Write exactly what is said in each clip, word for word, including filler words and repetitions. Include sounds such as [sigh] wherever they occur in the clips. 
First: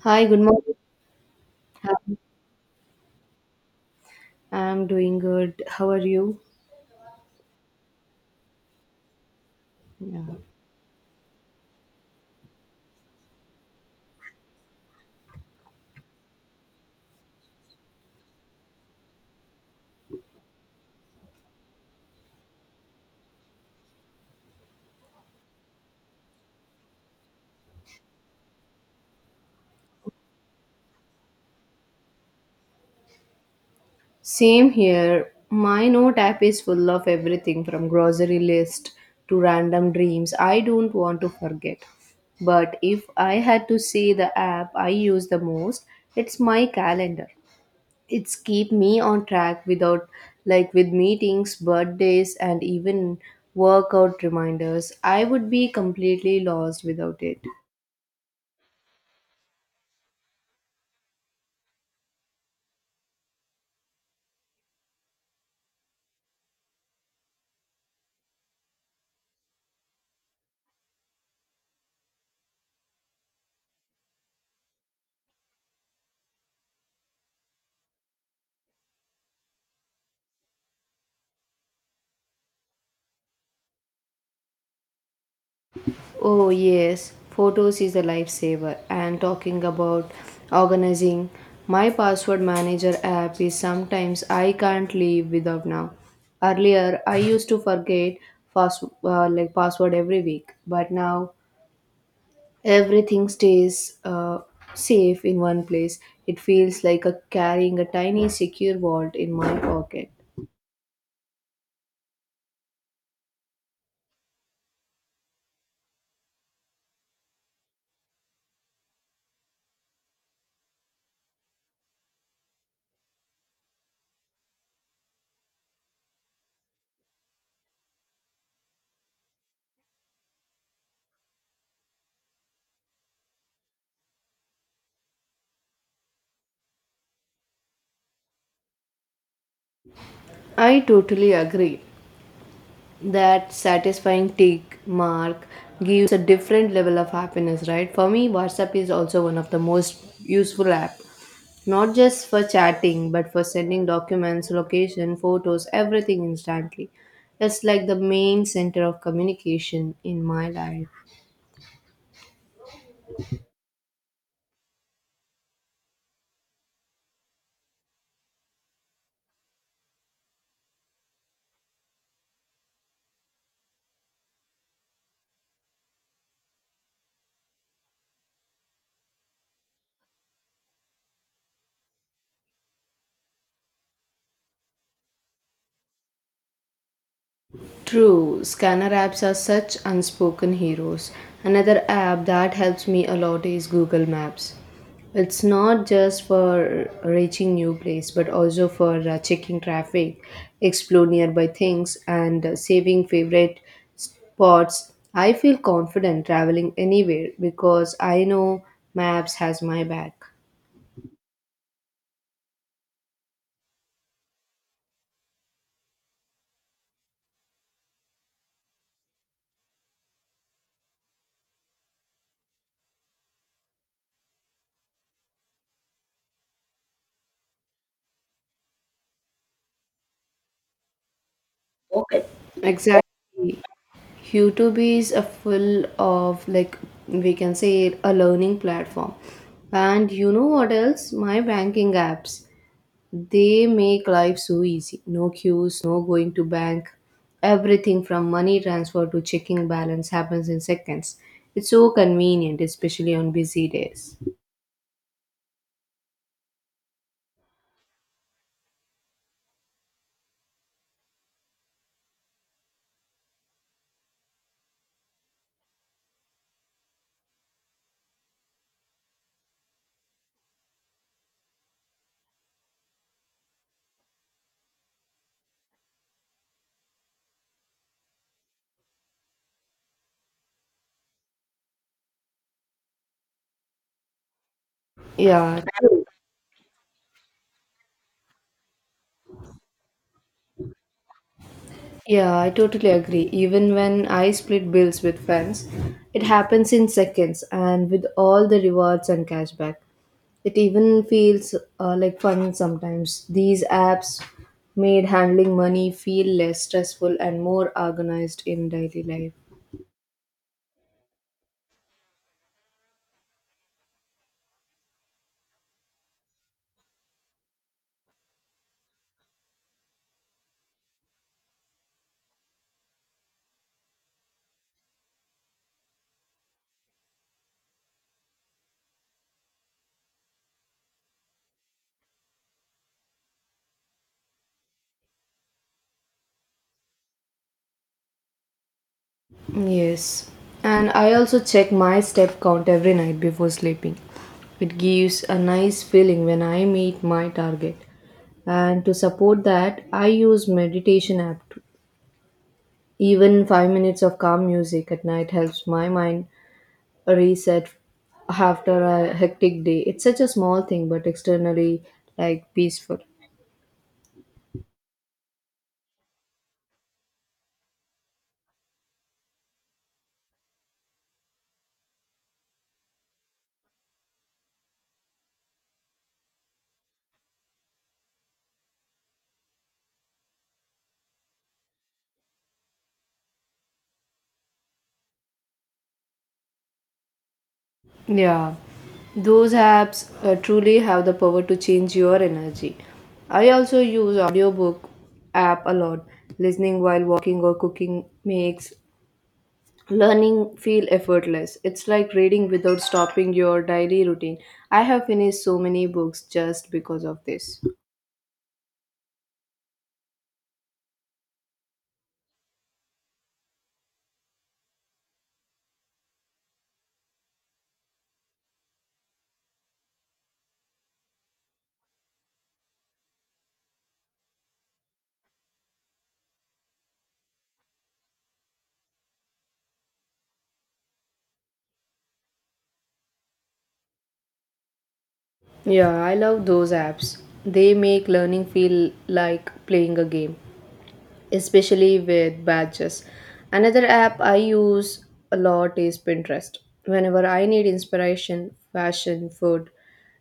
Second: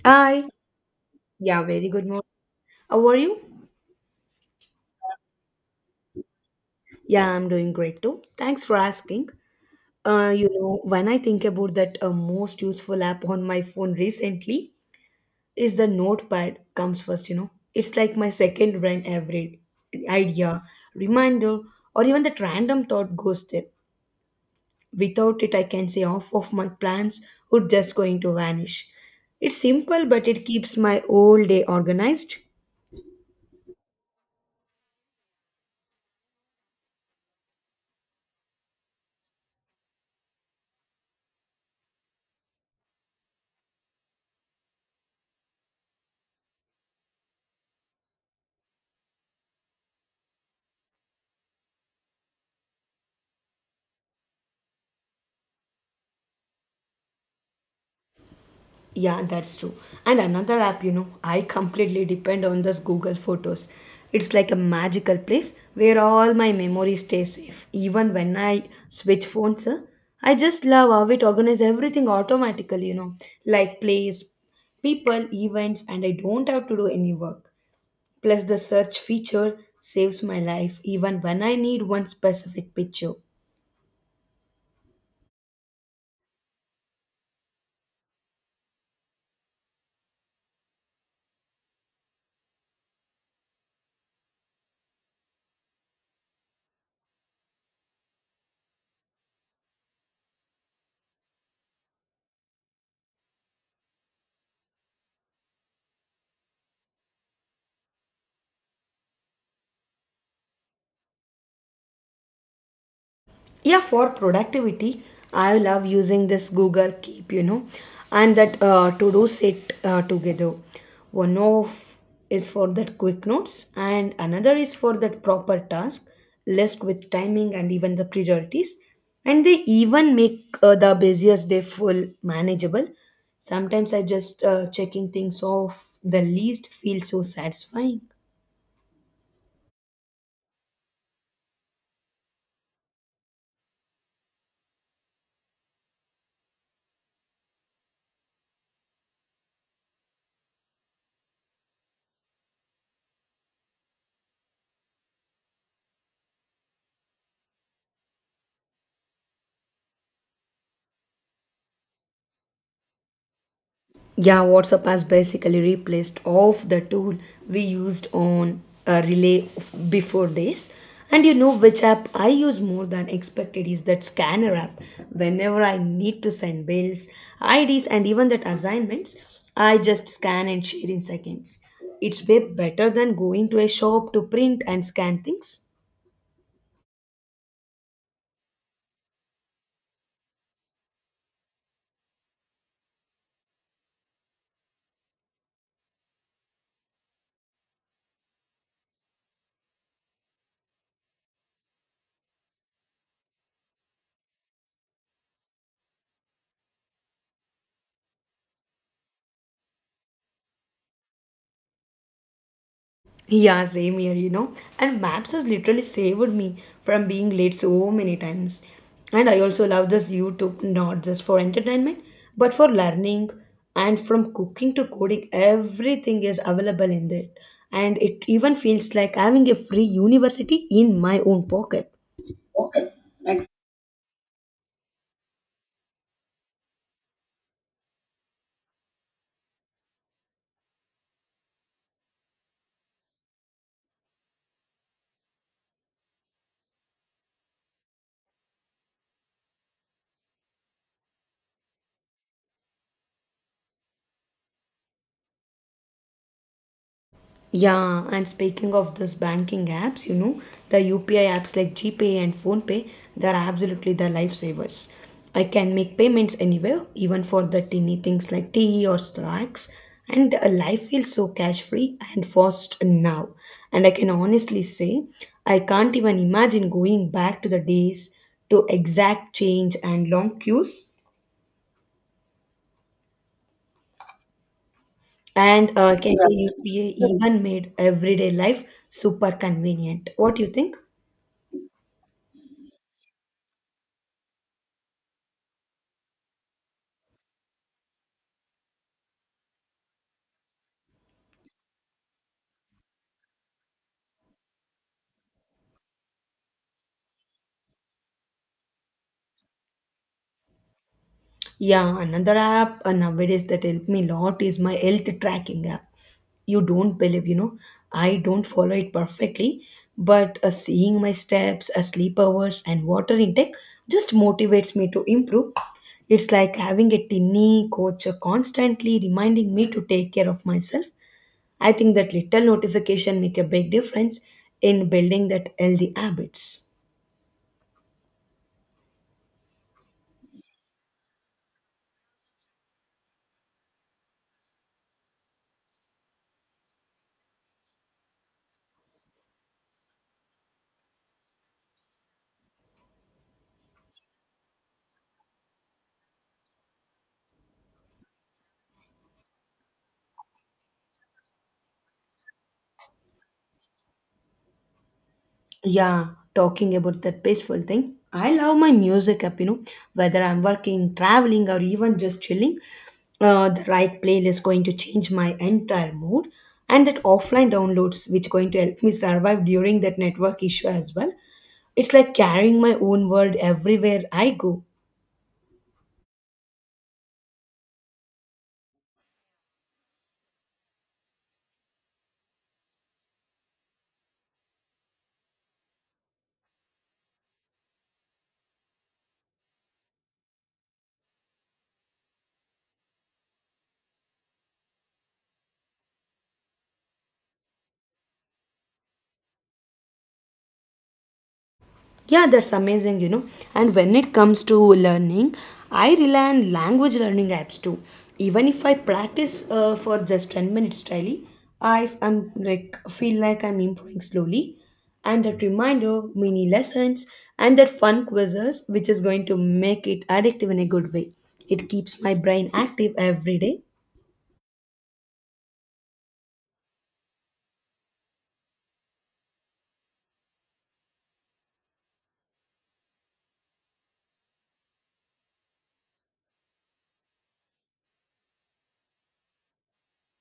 Hi, good Hi. morning. Yeah, very good Hi. morning. How are you? I'm doing good. How are you? Yeah, I'm doing great too. Thanks for asking. Yeah. Uh, you know, when I think about that, uh, most useful app on my phone recently is the Notepad. Comes first, you know. It's like my second brain. Every idea, reminder, or even that random thought goes there. Without it, I can say half of my plans would just going to vanish. It's simple, but it keeps my whole day organized. Same here. My note app is full of everything from grocery list to random dreams I don't want to forget. But if I had to say the app I use the most, it's my calendar. It's keep me on track without like with meetings, birthdays and even workout reminders. I would be completely lost without it. Yeah, that's true. And another app, you know, I completely depend on this Google Photos. It's like a magical place where all my memories stay safe. Even when I switch phones, uh, I just love how it organizes everything automatically, you know, like place, people, events, and I don't have to do any work. Plus, the search feature saves my life even when I need one specific picture. Oh, yes, photos is a lifesaver. And talking about organizing, my password manager app is sometimes I can't live without now. Earlier, I used to forget pass uh, like password every week, but now everything stays uh, safe in one place. It feels like a carrying a tiny secure vault in my pocket. Yeah, for productivity, I love using this Google Keep, you know, and that uh, to do set uh, together. One of is for that quick notes and another is for that proper task list with timing and even the priorities, and they even make uh, the busiest day full manageable. Sometimes I just uh, checking things off the least feels so satisfying. I totally agree. That satisfying tick mark gives a different level of happiness, right? For me, WhatsApp is also one of the most useful app, not just for chatting but for sending documents, location, photos, everything instantly. It's like the main center of communication in my life. Yeah, WhatsApp has basically replaced off the tool we used on a relay of- before this. And you know which app I use more than expected is that scanner app. Whenever I need to send bills, I Ds, and even that assignments, I just scan and share in seconds. It's way better than going to a shop to print and scan things. True, scanner apps are such unspoken heroes. Another app that helps me a lot is Google Maps. It's not just for reaching new place but also for uh, checking traffic, explore nearby things and uh, saving favorite spots. I feel confident traveling anywhere because I know Maps has my back. Yeah, same here, you know. And maps has literally saved me from being late so many times. And I also love this YouTube, not just for entertainment, but for learning, and from cooking to coding, everything is available in there. And it even feels like having a free university in my own pocket. Okay. Exactly. YouTube is a full of like we can say a learning platform. And you know what else? My banking apps. They make life so easy. No queues, no going to bank. Everything from money transfer to checking balance happens in seconds. It's so convenient, especially on busy days. Yeah, and speaking of this banking apps, you know, the U P I apps like GPay and PhonePe, they're absolutely the lifesavers. I can make payments anywhere, even for the teeny things like tea or snacks, and uh, life feels so cash free and fast now. And I can honestly say, I can't even imagine going back to the days to exact change and long queues. Yeah, And uh, I can say U P I even made everyday life super convenient. What do you think? yeah, I totally agree. Even when I split bills with friends, it happens in seconds and with all the rewards and cashback. It even feels uh, like fun sometimes. These apps made handling money feel less stressful and more organized in daily life. Yeah, another app uh, nowadays that helped me a lot is my health tracking app. You don't believe, you know, I don't follow it perfectly, but uh, seeing my steps, uh, sleep hours, and water intake just motivates me to improve. It's like having a tiny coach uh, constantly reminding me to take care of myself. I think that little notification make a big difference in building that healthy habits. Yes. And I also check my step count every night before sleeping. It gives a nice feeling when I meet my target. And to support that, I use meditation app. Even five minutes of calm music at night helps my mind reset after a hectic day. It's such a small thing, but externally, like peaceful. Yeah, talking about that peaceful thing. I love my music app, you know, whether I'm working, traveling, or even just chilling. Uh, the right playlist going to change my entire mood, and that offline downloads, which going to help me survive during that network issue as well. It's like carrying my own world everywhere I go. Yeah, those apps uh, truly have the power to change your energy. I also use audiobook app a lot. Listening while walking or cooking makes learning feel effortless. It's like reading without stopping your daily routine. I have finished so many books just because of this. Yeah, that's amazing, you know. And when it comes to learning, I rely on language learning apps too. Even if I practice uh, for just ten minutes daily, I am like feel like I'm improving slowly. And that reminder, mini lessons, and that fun quizzes, which is going to make it addictive in a good way. It keeps my brain active every day. Yeah, I love those apps. They make learning feel like playing a game, especially with badges. Another app I use a lot is Pinterest. Whenever I need inspiration, fashion, food,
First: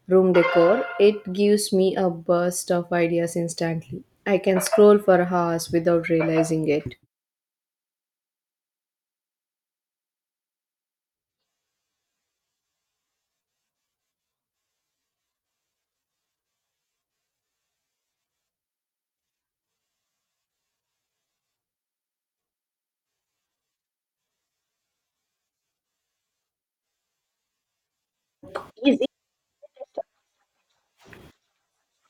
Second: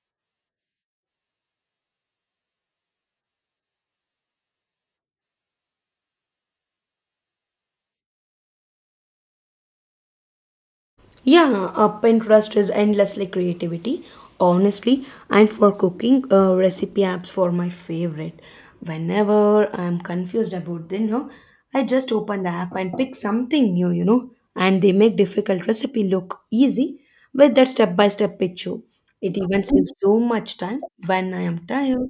room decor, it gives me a burst of ideas instantly. I can scroll for hours without realizing it. Yeah, uh, Pinterest is endlessly creativity, honestly, and for cooking uh, recipe apps for my favorite. Whenever I'm confused about dinner, I just open the app and pick something new, you know, and they make difficult recipe look easy with that step-by-step picture. It even saves so much time when I am tired.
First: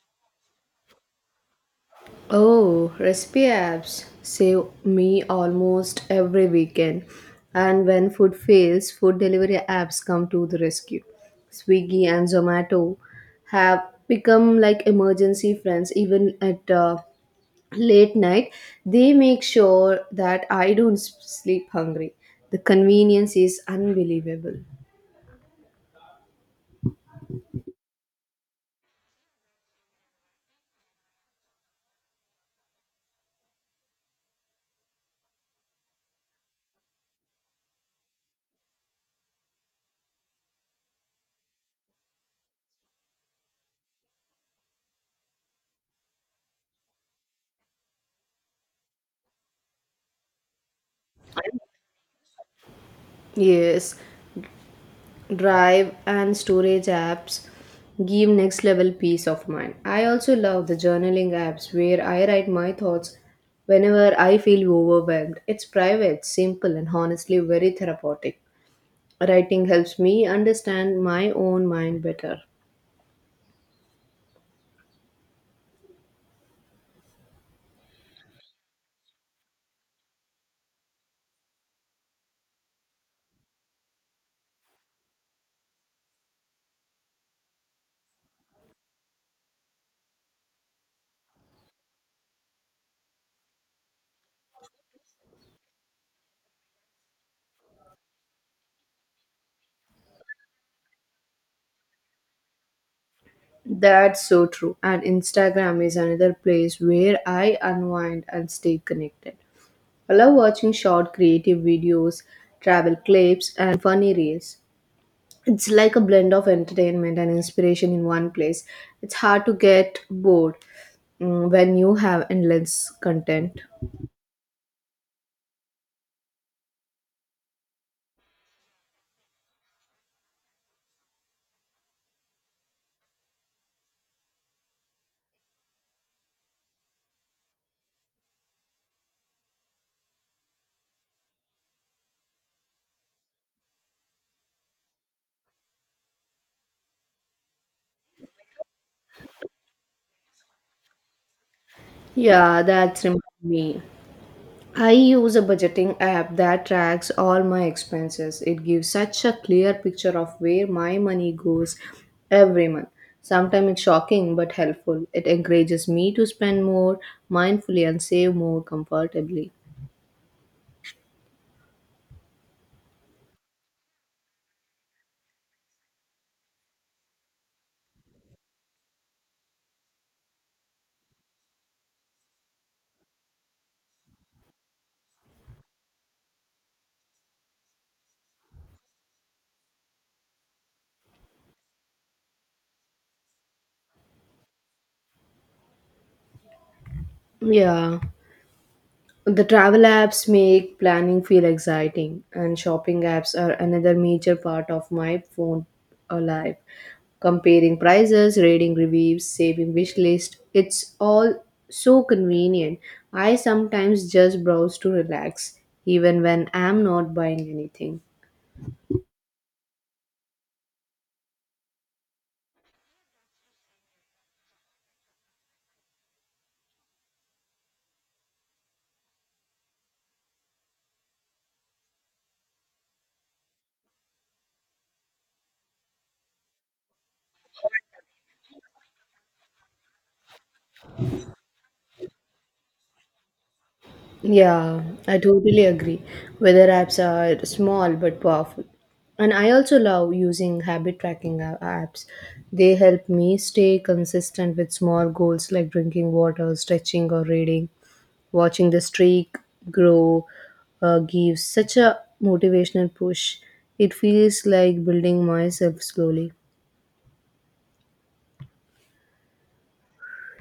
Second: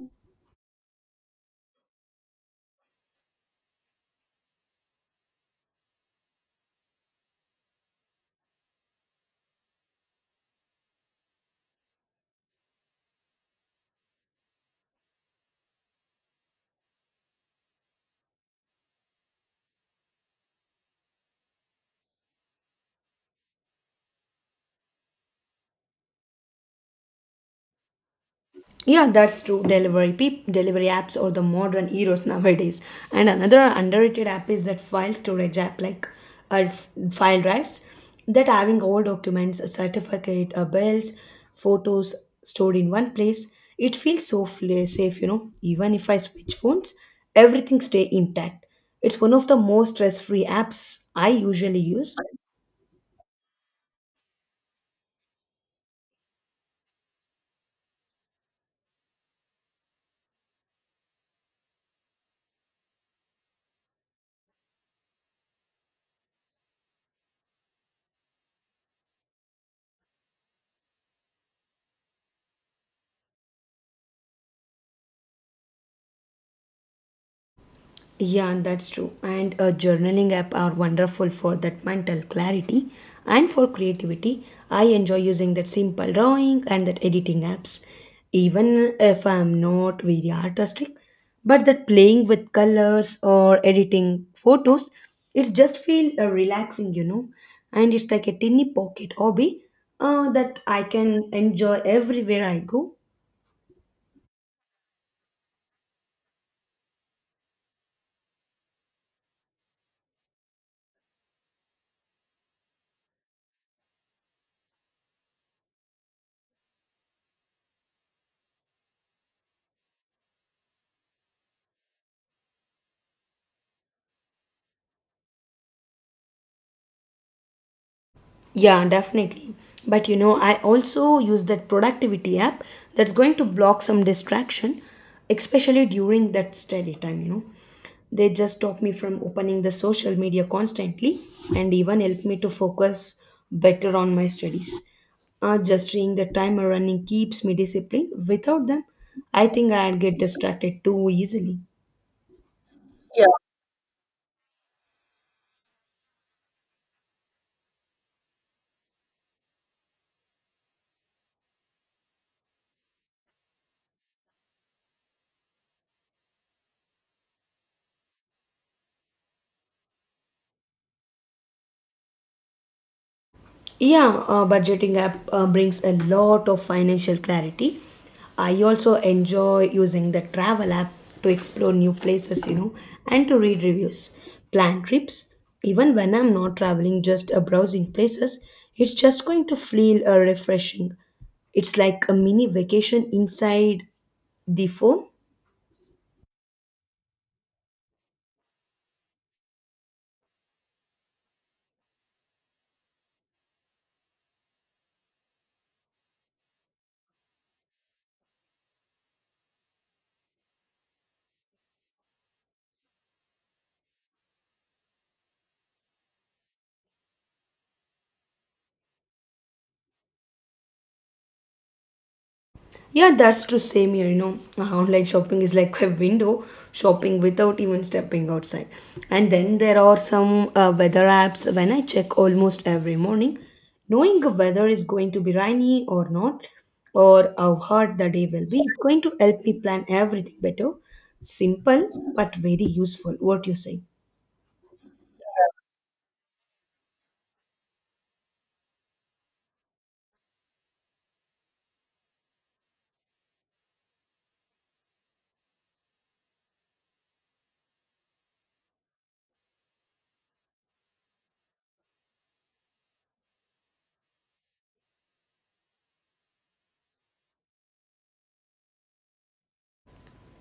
Oh, recipe apps save me almost every weekend. And when food fails, food delivery apps come to the rescue. Swiggy and Zomato have become like emergency friends, even at uh, late night. They make sure that I don't s- sleep hungry. The convenience is unbelievable. Yeah, that's true. Delivery peop- delivery apps are the modern heroes nowadays. And another underrated app is that file storage app, like uh, f- file drives, that having all documents, a certificate, uh, bills, photos stored in one place. It feels so fla- safe, you know. Even if I switch phones, everything stay intact. It's one of the most stress-free apps I usually use. Yes, drive and storage apps give next level peace of mind. I also love the journaling apps where I write my thoughts whenever I feel overwhelmed. It's private, simple, and honestly very therapeutic. Writing helps me understand my own mind better. Yeah, that's true. And a journaling app are wonderful for that mental clarity and for creativity. I enjoy using that simple drawing and that editing apps, even if I'm not very artistic. But that playing with colors or editing photos, it's just feel uh, relaxing, you know. And it's like a tiny pocket hobby uh, that I can enjoy everywhere I go. That's so true. And Instagram is another place where I unwind and stay connected. I love watching short creative videos, travel clips, and funny reels. It's like a blend of entertainment and inspiration in one place. It's hard to get bored mm, when you have endless content. Yeah, definitely. But you know, I also use that productivity app that's going to block some distraction, especially during that study time, you know. They just stop me from opening the social media constantly and even help me to focus better on my studies. Uh, just seeing the timer running keeps me disciplined. Without them, I think I'd get distracted too easily. Yeah, that's remind me. I use a budgeting app that tracks all my expenses. It gives such a clear picture of where my money goes every month. Sometimes it's shocking but helpful. It encourages me to spend more mindfully and save more comfortably. Yeah, uh, budgeting app uh, brings a lot of financial clarity. I also enjoy using the travel app to explore new places, you know, and to read reviews, plan trips. Even when I'm not traveling, just uh, browsing places, it's just going to feel uh, refreshing. It's like a mini vacation inside the phone. Yeah. The travel apps make planning feel exciting, and shopping apps are another major part of my phone uh, life. Comparing prices, reading reviews, saving wish list, it's all so convenient. I sometimes just browse to relax, even when I'm not buying anything. Yeah, that's true. Same here, you know. Uh, Online shopping is like a window shopping without even stepping outside. And then there are some uh, weather apps when I check almost every morning, knowing the weather is going to be rainy or not, or how hot the day will be. It's going to help me plan everything better. Simple but very useful. What you say? Yeah, I totally agree. Weather apps are small but powerful. And I also love using habit tracking a- apps. They help me stay consistent with small goals like drinking water, stretching, or reading. Watching the streak grow uh, gives such a motivational push. It feels like building myself slowly.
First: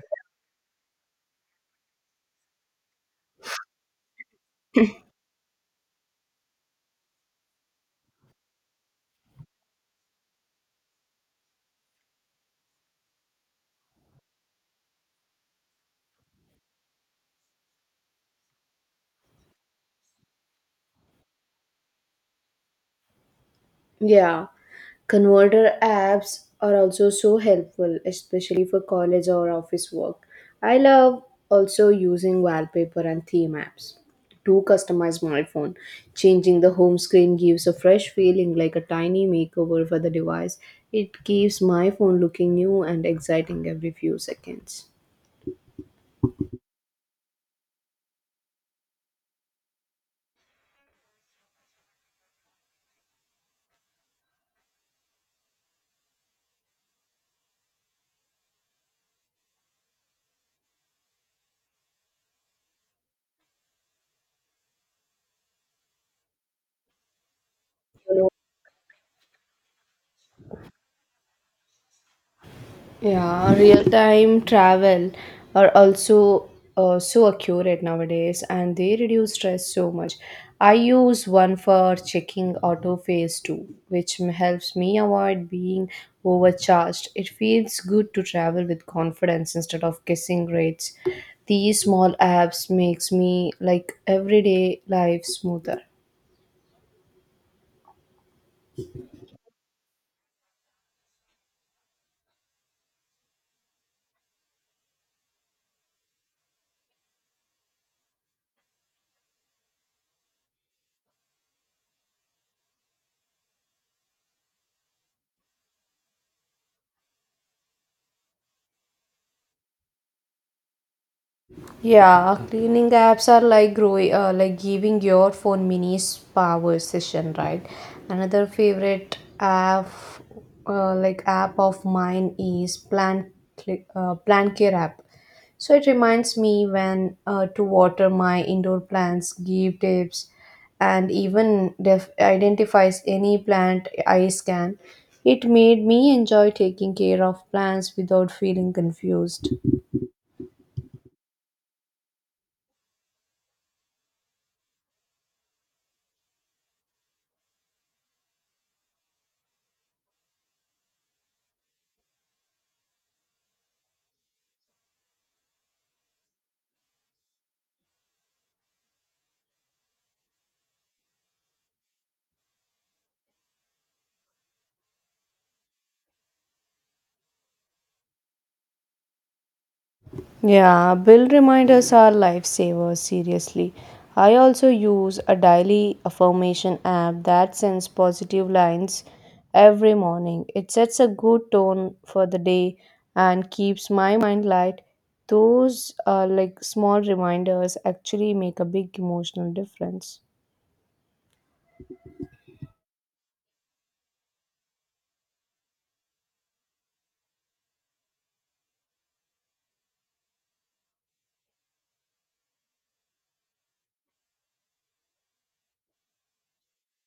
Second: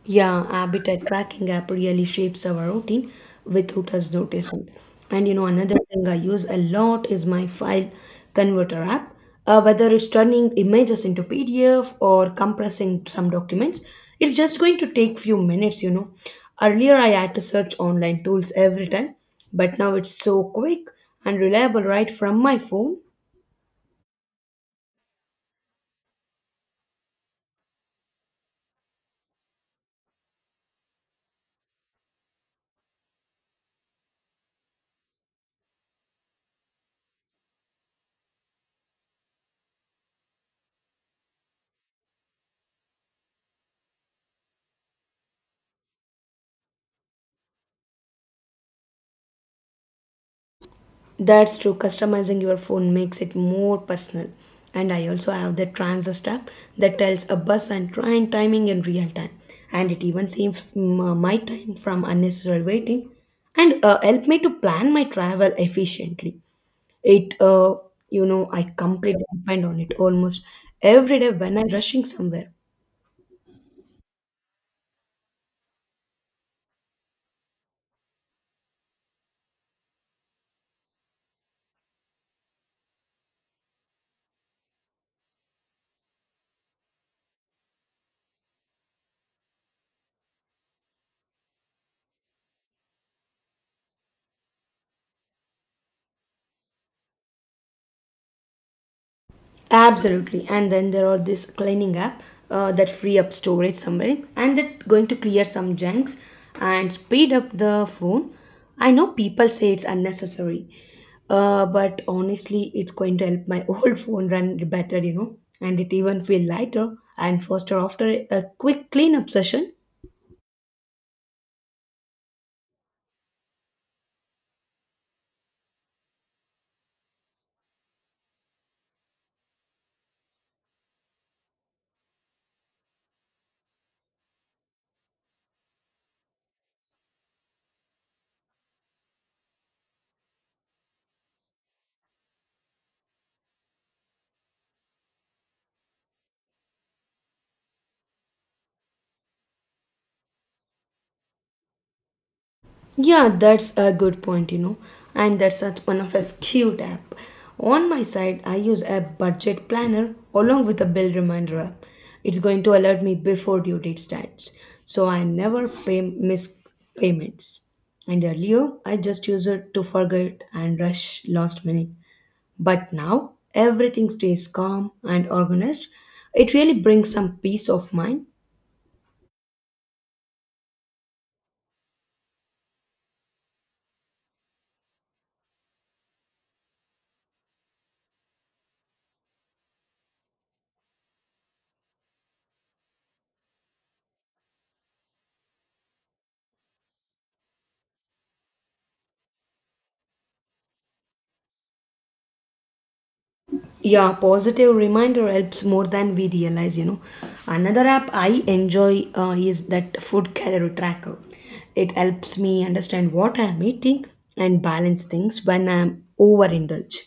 Yeah, habitat tracking app really shapes our routine without us noticing. And you know, another thing I use a lot is my file converter app. Uh, whether it's turning images into P D F or compressing some documents, it's just going to take few minutes, you know. Earlier I had to search online tools every time, but now it's so quick and reliable right from my phone. Yeah, converter apps are also so helpful, especially for college or office work. I love also using wallpaper and theme apps to customize my phone. Changing the home screen gives a fresh feeling, like a tiny makeover for the device. It keeps my phone looking new and exciting every few seconds. That's true. Customizing your phone makes it more personal. And I also have the transist app that tells a bus and train timing in real time. And it even saves m- uh, my time from unnecessary waiting and uh, help me to plan my travel efficiently. It, uh, you know, I completely depend on it almost every day when I'm rushing somewhere. Yeah, real time travel are also uh, so accurate nowadays, and they reduce stress so much. I use one for checking auto phase too, which m- helps me avoid being overcharged. It feels good to travel with confidence instead of guessing rates. These small apps makes me like everyday life smoother. Absolutely, and then there are this cleaning app uh, that free up storage somewhere, and that going to clear some junks and speed up the phone. I know people say it's unnecessary, uh, but honestly, it's going to help my [laughs] old phone run better, you know, and it even feel lighter and faster after a quick cleanup session. Yeah, cleaning apps are like growing, uh, like giving your phone mini power session, right? Another favorite app, uh, like app of mine is Plant Cli- uh, Plant Care app. So it reminds me when uh, to water my indoor plants, give tips, and even def- identifies any plant I scan. It made me enjoy taking care of plants without feeling confused. Yeah, that's a good point, you know, and that's such one of a cute app. On my side, I use a budget planner along with a bill reminder app. It's going to alert me before due date starts, so I never pay miss payments. And earlier, I just used it to forget and rush last minute. But now, everything stays calm and organized. It really brings some peace of mind. Yeah, bill reminders are lifesavers, seriously. I also use a daily affirmation app that sends positive lines every morning. It sets a good tone for the day and keeps my mind light. Those uh, like small reminders actually make a big emotional difference. Yeah, positive reminder helps more than we realize, you know. Another app I enjoy uh, is that food calorie tracker. It helps me understand what I'm eating and balance things when I'm overindulged.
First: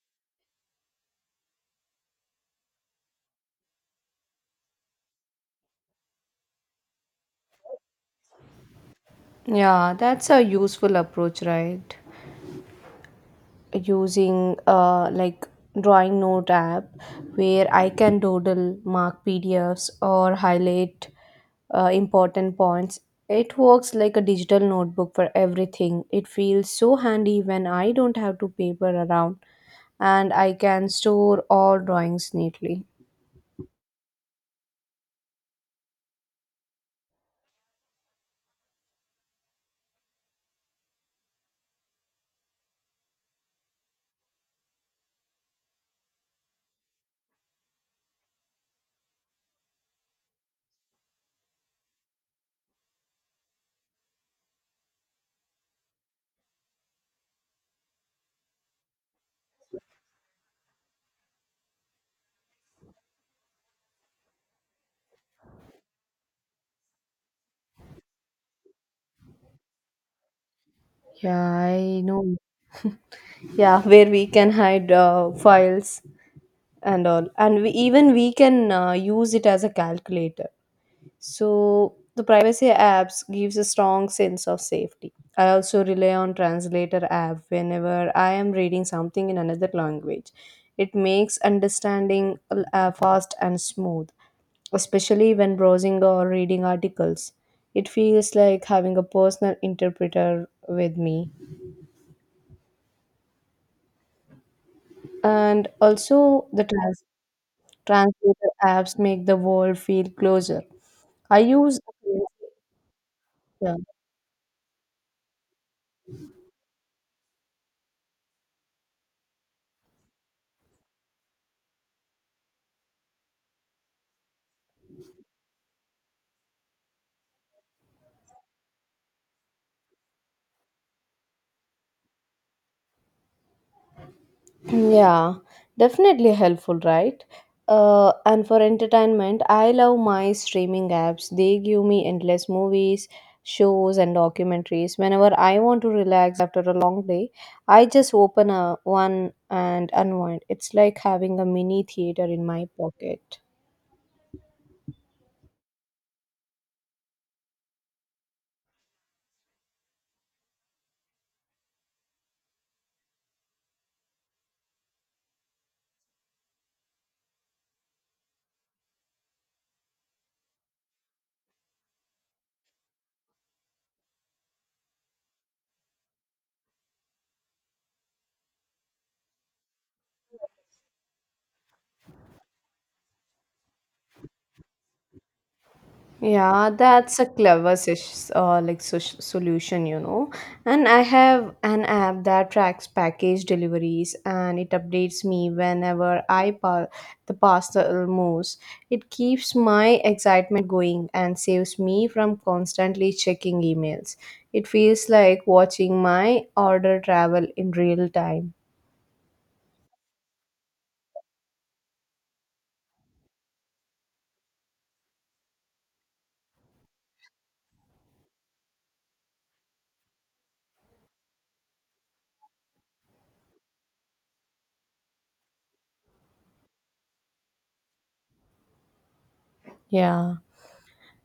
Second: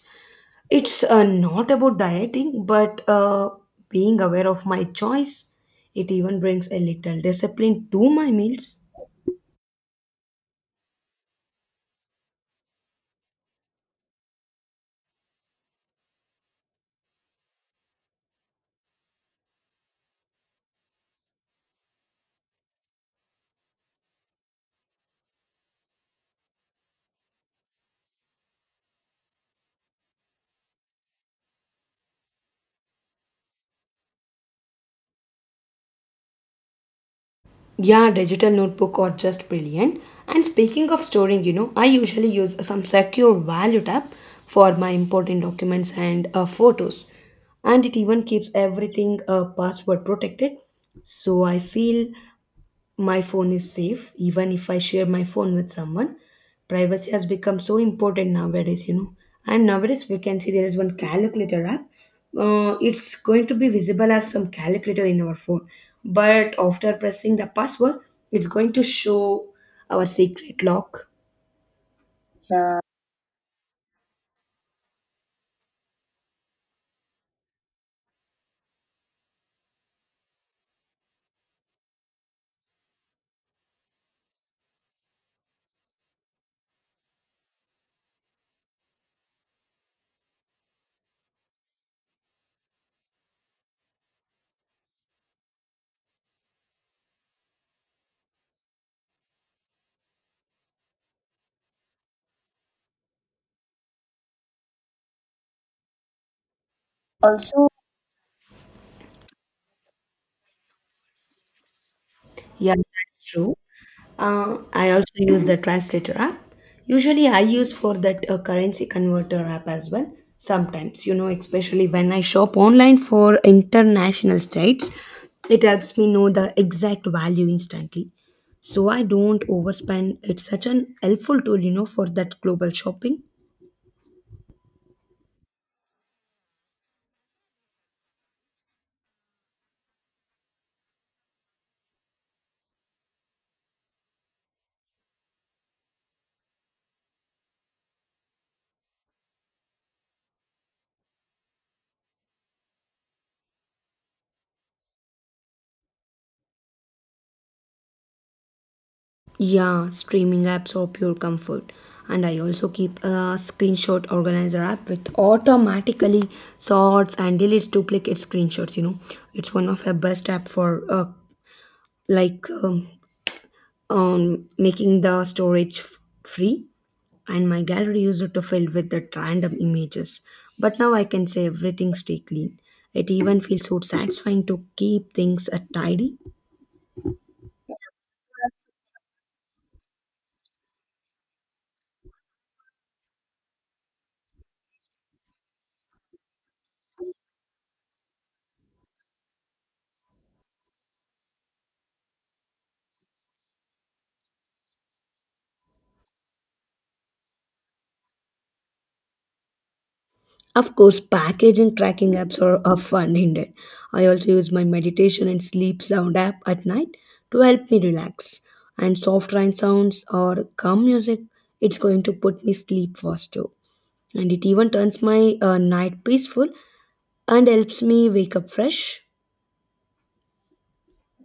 It's uh, not about dieting, but uh, being aware of my choice. It even brings a little discipline to my meals. Yeah, that's a useful approach, right? Using uh, like drawing note app where I can doodle, mark P D Fs, or highlight uh, important points. It works like a digital notebook for everything. It feels so handy when I don't have to paper around and I can store all drawings neatly. Yeah, digital notebook are just brilliant. And speaking of storing, you know, I usually use some secure value tab for my important documents and uh, photos. And it even keeps everything uh, password protected. So I feel my phone is safe even if I share my phone with someone. Privacy has become so important nowadays, you know. And nowadays we can see there is one calculator app. Uh, it's going to be visible as some calculator in our phone, but after pressing the password, it's going to show our secret lock. Yeah, I know. Yeah. Yeah, where we can hide uh, files and all. And we, even we can uh, use it as a calculator. So the privacy apps gives a strong sense of safety. I also rely on translator app whenever I am reading something in another language. It makes understanding uh, fast and smooth, especially when browsing or reading articles. It feels like having a personal interpreter with me. And also the trans- Also, translator apps make the world feel closer. I use yeah, that's true. Yeah. Uh, I also use the translator app. Usually, I use for that uh, currency converter app as well. Sometimes, you know, especially when I shop online for international states, it helps me know the exact value instantly. So I don't overspend. It's such an helpful tool, you know, for that global shopping. Yeah, definitely helpful, right? Uh, and for entertainment, I love my streaming apps. They give me endless movies, shows, and documentaries. Whenever I want to relax after a long day, I just open a one and unwind. It's like having a mini theater in my pocket. Yeah, streaming apps are pure comfort. And I also keep a screenshot organizer app which automatically sorts and deletes duplicate screenshots. You know, it's one of the best app for uh, like um, um, making the storage f- free. And my gallery used to fill with the random images, but now I can say everything stay clean. It even feels so satisfying to keep things uh, tidy. Yeah, that's a clever sis- uh, like sus- solution, you know. And I have an app that tracks package deliveries and it updates me whenever I pa- the parcel moves. It keeps my excitement going and saves me from constantly checking emails. It feels like watching my order travel in real time. Of course, package and tracking apps are, are fun indeed. I also use my meditation and sleep sound app at night to help me relax. And soft rain sounds or calm music, it's going to put me sleep fast too. And it even turns my uh, night peaceful and helps me wake up fresh. Yeah.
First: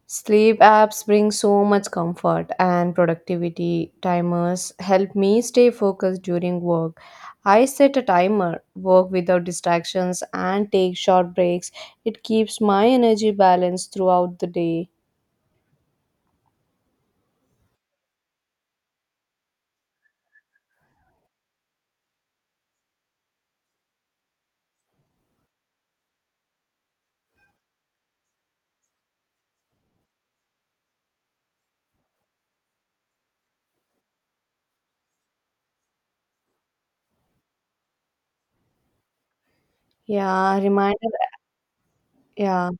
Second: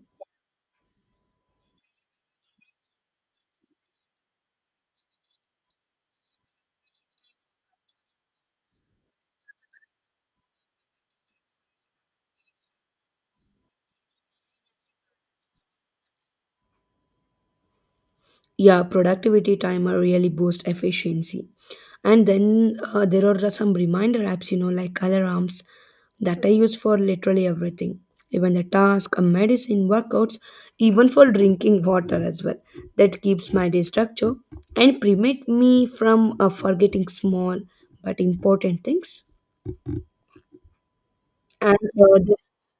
Sleep apps bring so much comfort and productivity. Timers help me stay focused during work. I set a timer, work without distractions, and take short breaks. It keeps my energy balanced throughout the day. Yeah, productivity timer really boosts efficiency, and then uh, there are some reminder apps, you know, like alarms that I use for literally everything, even the task, a medicine, workouts, even for drinking water as well. That keeps my day structure and prevent me from uh, forgetting small but important things. Yeah, reminder. And uh, this Yeah.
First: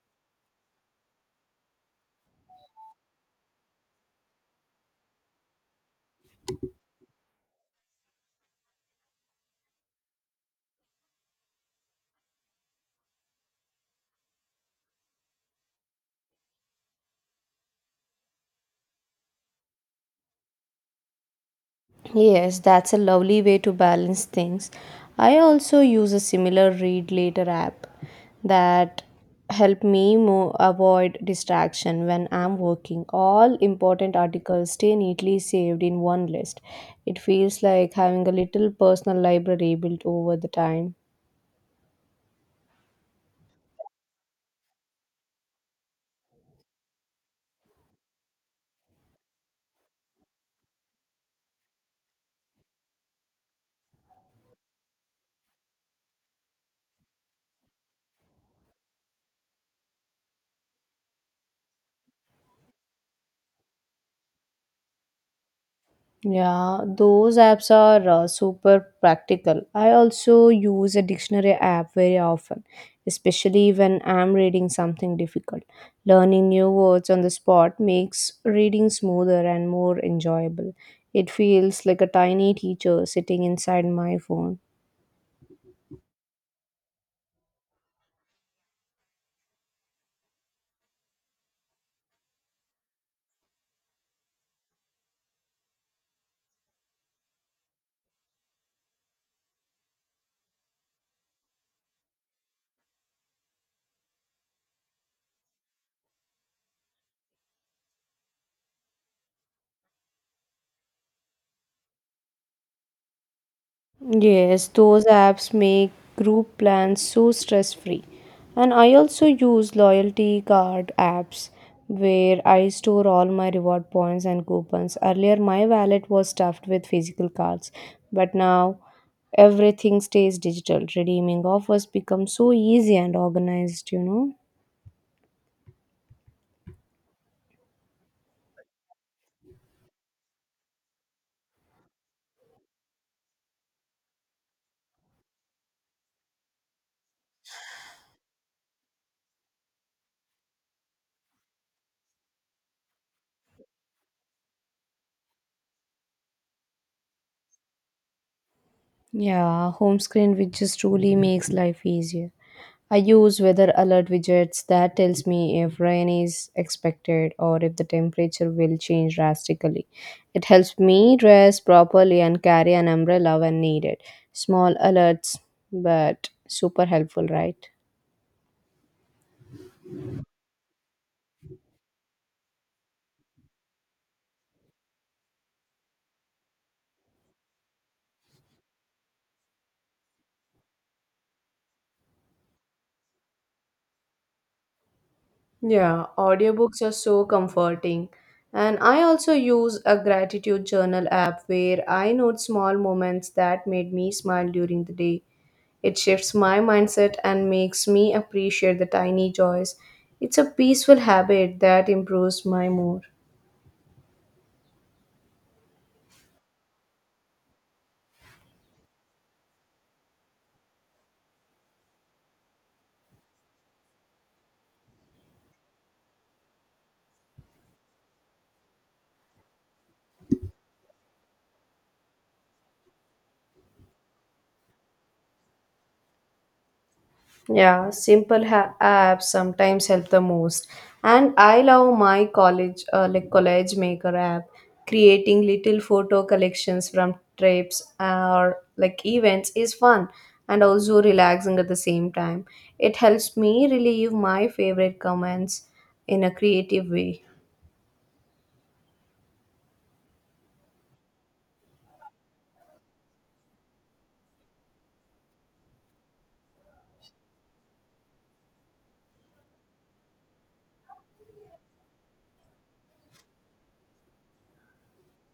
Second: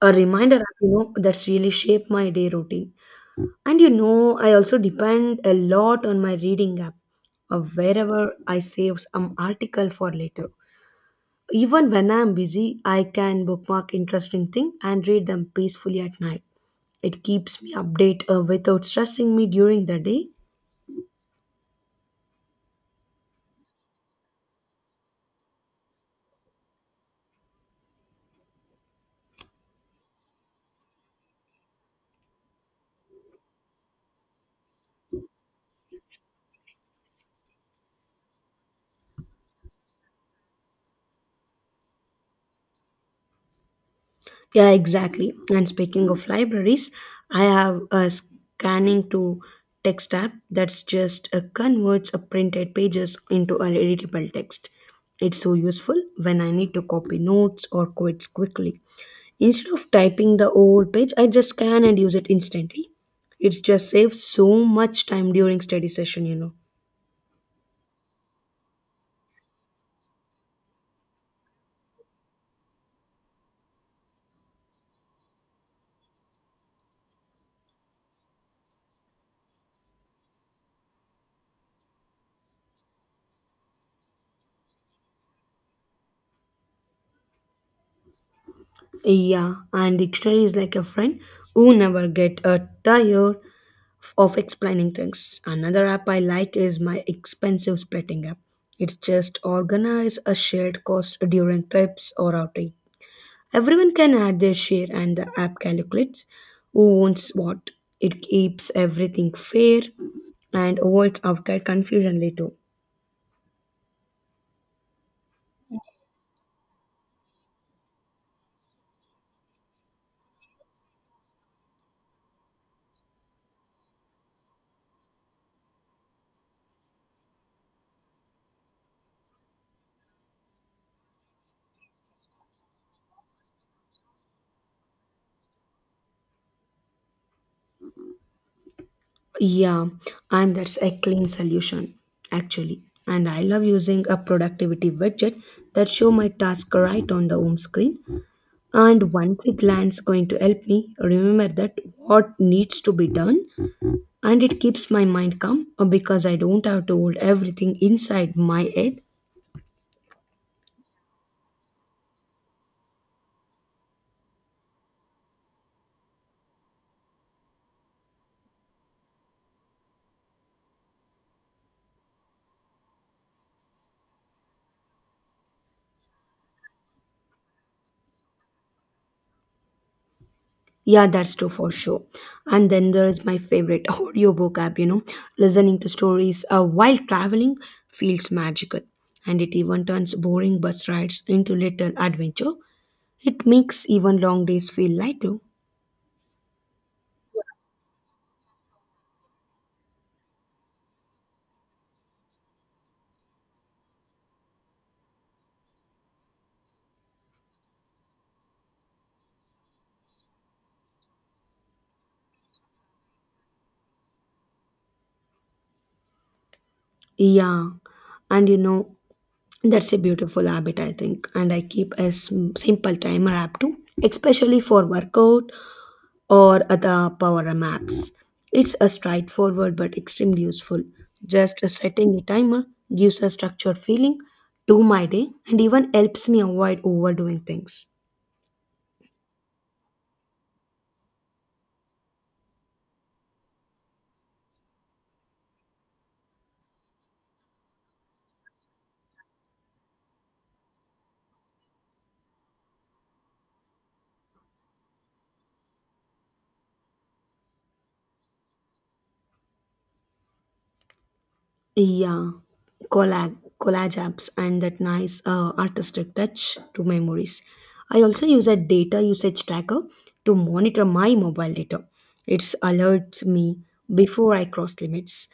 a reminder app, you know, that's really shaped my day routine. And you know, I also depend a lot on my reading app, uh, wherever I save some article for later. Even when I'm busy, I can bookmark interesting thing and read them peacefully at night. It keeps me update uh, without stressing me during the day. Yes, that's a lovely way to balance things. I also use a similar read later app that help me mo- avoid distraction when I'm working. All important articles stay neatly saved in one list. It feels like having a little personal library built over the time. Yeah, exactly. And speaking of libraries, I have a scanning to text app that's just uh, converts a printed pages into an editable text. It's so useful when I need to copy notes or quotes quickly. Instead of typing the whole page, I just scan and use it instantly. It's just saves so much time during study session, you know. Yeah, those apps are uh, super practical. I also use a dictionary app very often, especially when I'm reading something difficult. Learning new words on the spot makes reading smoother and more enjoyable. It feels like a tiny teacher sitting inside my phone. Yeah, and dictionary is like a friend who never get uh, tired of explaining things. Another app I like is my expensive splitting app. It's just organize a shared cost during trips or outing. Everyone can add their share and the app calculates who owns what. It keeps everything fair and avoids outright confusion later. Yes, those apps make group plans so stress free. And I also use loyalty card apps where I store all my reward points and coupons. Earlier, my wallet was stuffed with physical cards, but now everything stays digital. Redeeming offers become so easy and organized, you know? Yeah, and that's a clean solution actually. And I love using a productivity widget that show my task right on the home screen, and one quick glance going to help me remember that what needs to be done. And it keeps my mind calm uh, because I don't have to hold everything inside my head. Yeah, home screen, which just truly makes life easier. I use weather alert widgets that tells me if rain is expected or if the temperature will change drastically. It helps me dress properly and carry an umbrella when needed. Small alerts, but super helpful, right? Yeah, that's true for sure. And then there is my favorite [laughs] audiobook app, you know. Listening to stories uh, while traveling feels magical, and it even turns boring bus rides into little adventure. It makes even long days feel lighter. Yeah, audiobooks are so comforting. And I also use a gratitude journal app where I note small moments that made me smile during the day. It shifts my mindset and makes me appreciate the tiny joys. It's a peaceful habit that improves my mood. Yeah, and you know, that's a beautiful habit, I think. And I keep a sim- simple timer app too, especially for workout or other power apps. It's a straightforward but extremely useful. Just setting a timer gives a structured feeling to my day and even helps me avoid overdoing things. Yeah, simple ha- apps sometimes help the most. And I love my college, uh, like college maker app. Creating little photo collections from trips or like events is fun and also relaxing at the same time. It helps me relieve my favorite comments in a creative way. Yeah. collab Collage apps and that nice uh, artistic touch to memories. I also use a data usage tracker to monitor my mobile data. It alerts me before I cross limits,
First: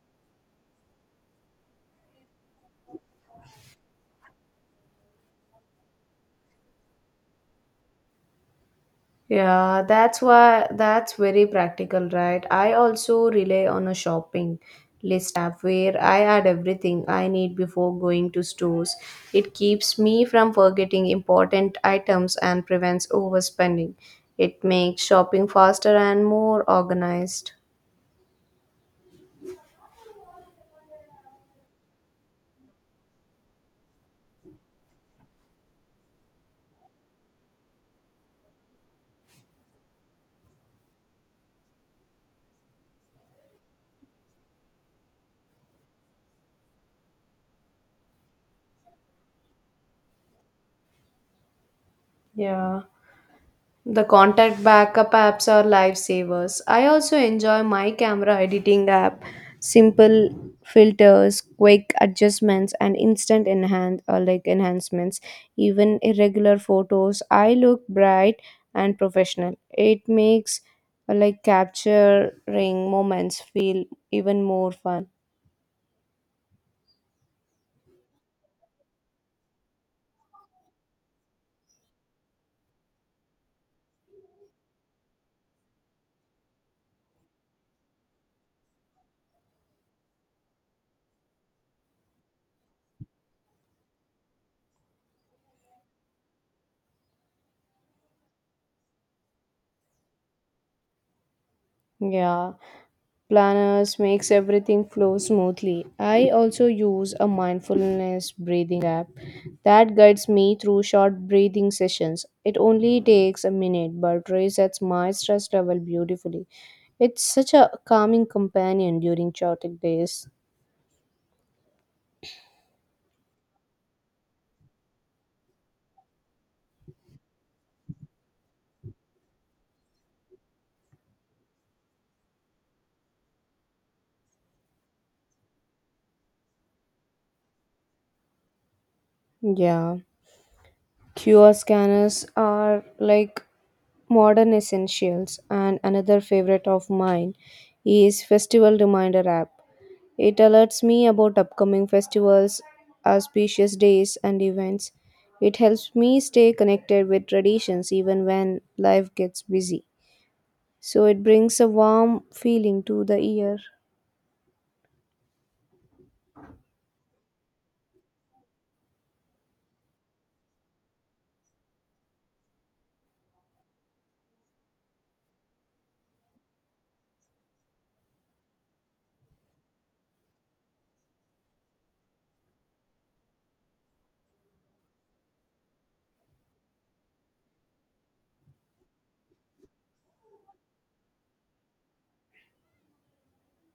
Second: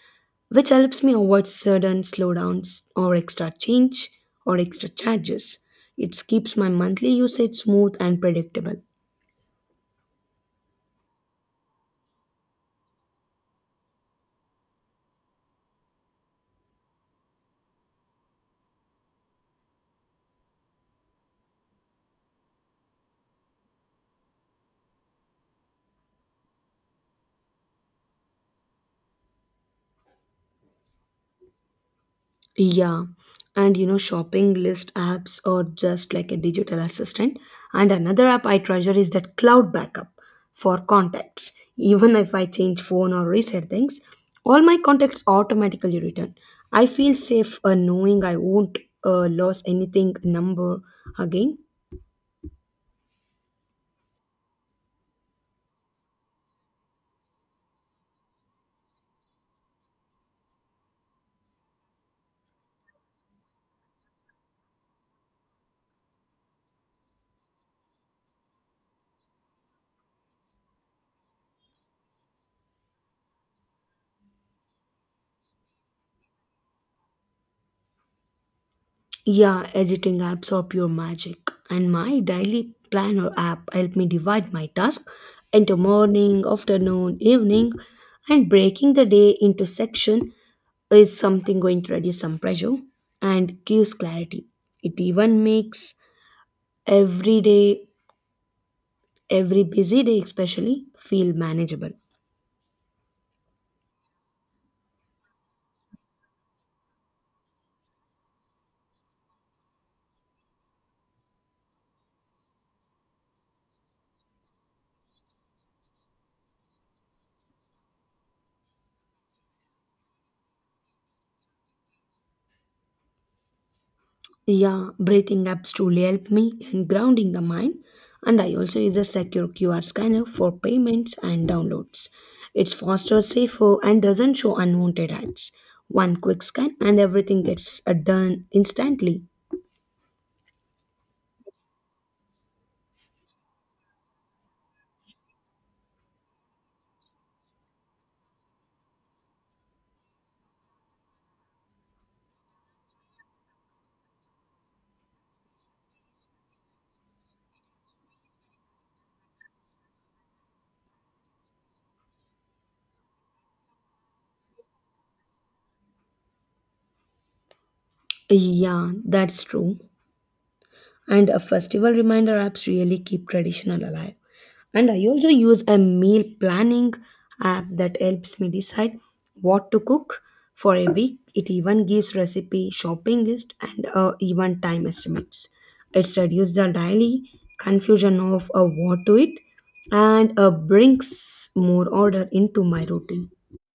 which helps me avoid sudden slowdowns or extra change or extra charges. It keeps my monthly usage smooth and predictable. Yeah, that's why that's very practical, right? I also rely on a shopping list app where I add everything I need before going to stores. It keeps me from forgetting important items and prevents overspending. It makes shopping faster and more organized. Yeah, and you know, shopping list apps are just like a digital assistant. And another app I treasure is that cloud backup for contacts. [laughs] Even if I change phone or reset things, all my contacts automatically return. I feel safe, uh, knowing I won't uh, lose anything number again. Yeah. The contact backup apps are lifesavers. I also enjoy my camera editing app. Simple filters, quick adjustments, and instant enhance or like enhancements. Even irregular photos, I look bright and professional. It makes uh, like capturing moments feel even more fun. Yeah, editing apps are pure magic. And my daily planner app help me divide my task into morning, afternoon, evening, and breaking the day into section is something going to reduce some pressure and gives clarity. It even makes every day, every busy day especially, feel manageable. Yeah. Planners makes everything flow smoothly. I also use a mindfulness breathing app that guides me through short breathing sessions. It only takes a minute but resets my stress level beautifully. It's such a calming companion during chaotic days. Yeah, breathing apps truly help me in grounding the mind, and I also use a secure Q R scanner for payments and downloads. It's faster, safer, and doesn't show unwanted ads. One quick scan, and everything gets uh, done instantly. Yeah. Q R scanners are like modern essentials, and another favorite of mine is Festival Reminder app. It alerts me about upcoming festivals, auspicious days, and events. It helps me stay connected with traditions even when life gets busy. So it brings a warm feeling to the ear. Yeah, that's true. And a festival reminder apps really keep traditional alive. And I also use a meal planning app that helps me decide what to cook for a week. It even gives recipe, shopping list, and uh, even time estimates. It's reduced the daily confusion of uh, what to eat, and uh, brings more order into my routine.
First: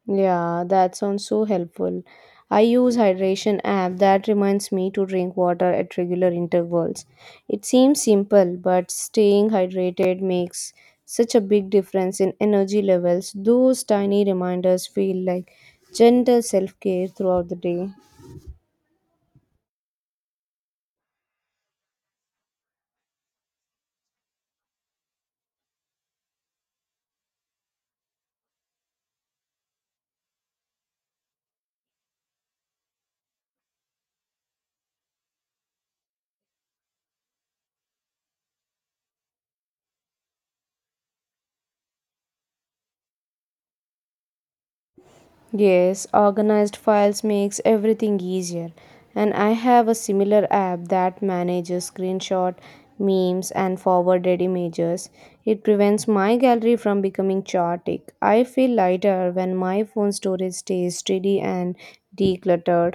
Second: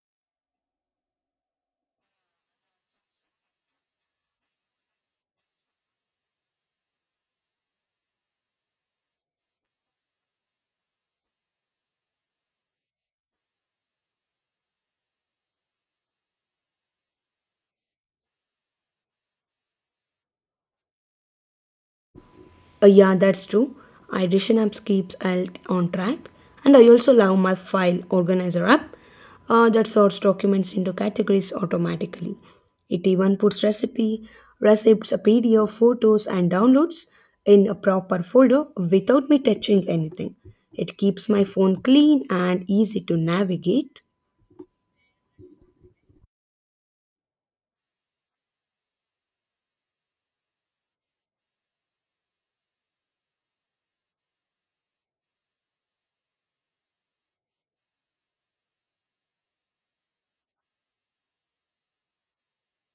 Yeah, that sounds so helpful. I use hydration app that reminds me to drink water at regular intervals. It seems simple, but staying hydrated makes such a big difference in energy levels. Those tiny reminders feel like gentle self-care throughout the day. Uh, yeah, that's true. Ideation apps keeps health on track, and I also love my file organizer app uh, that sorts documents into categories automatically. It even puts recipe, recipes, a P D F, photos, and downloads in a proper folder without me touching anything. It keeps my phone clean and easy to navigate. Yes, organized files makes everything easier. And I have a similar app that manages screenshot, memes and forwarded images. It prevents my gallery from becoming chaotic. I feel lighter when my phone storage stays steady and decluttered.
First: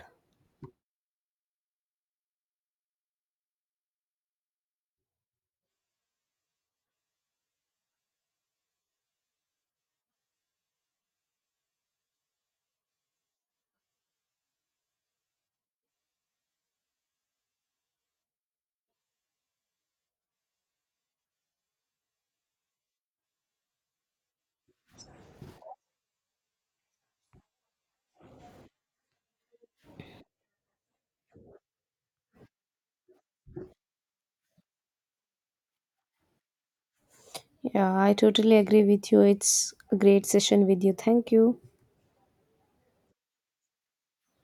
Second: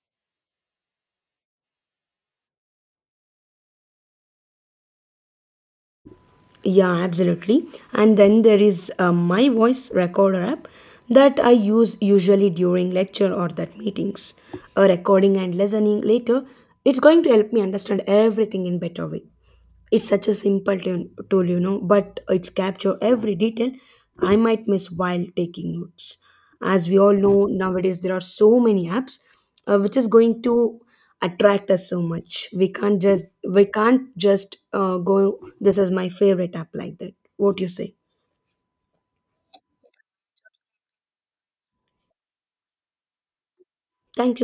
Yeah, absolutely. And then there is uh, my voice recorder app that I use usually during lecture or that meetings. A recording and listening later, it's going to help me understand everything in better way. It's such a simple tune- tool, you know, but it's capture every detail I might miss while taking notes. As we all know, nowadays there are so many apps uh, which is going to attract us so much. We can't just we can't just uh, go. This is my favorite app like that. What you say? Yeah, I totally agree with you. It's a great session with you. Thank you. Thank you.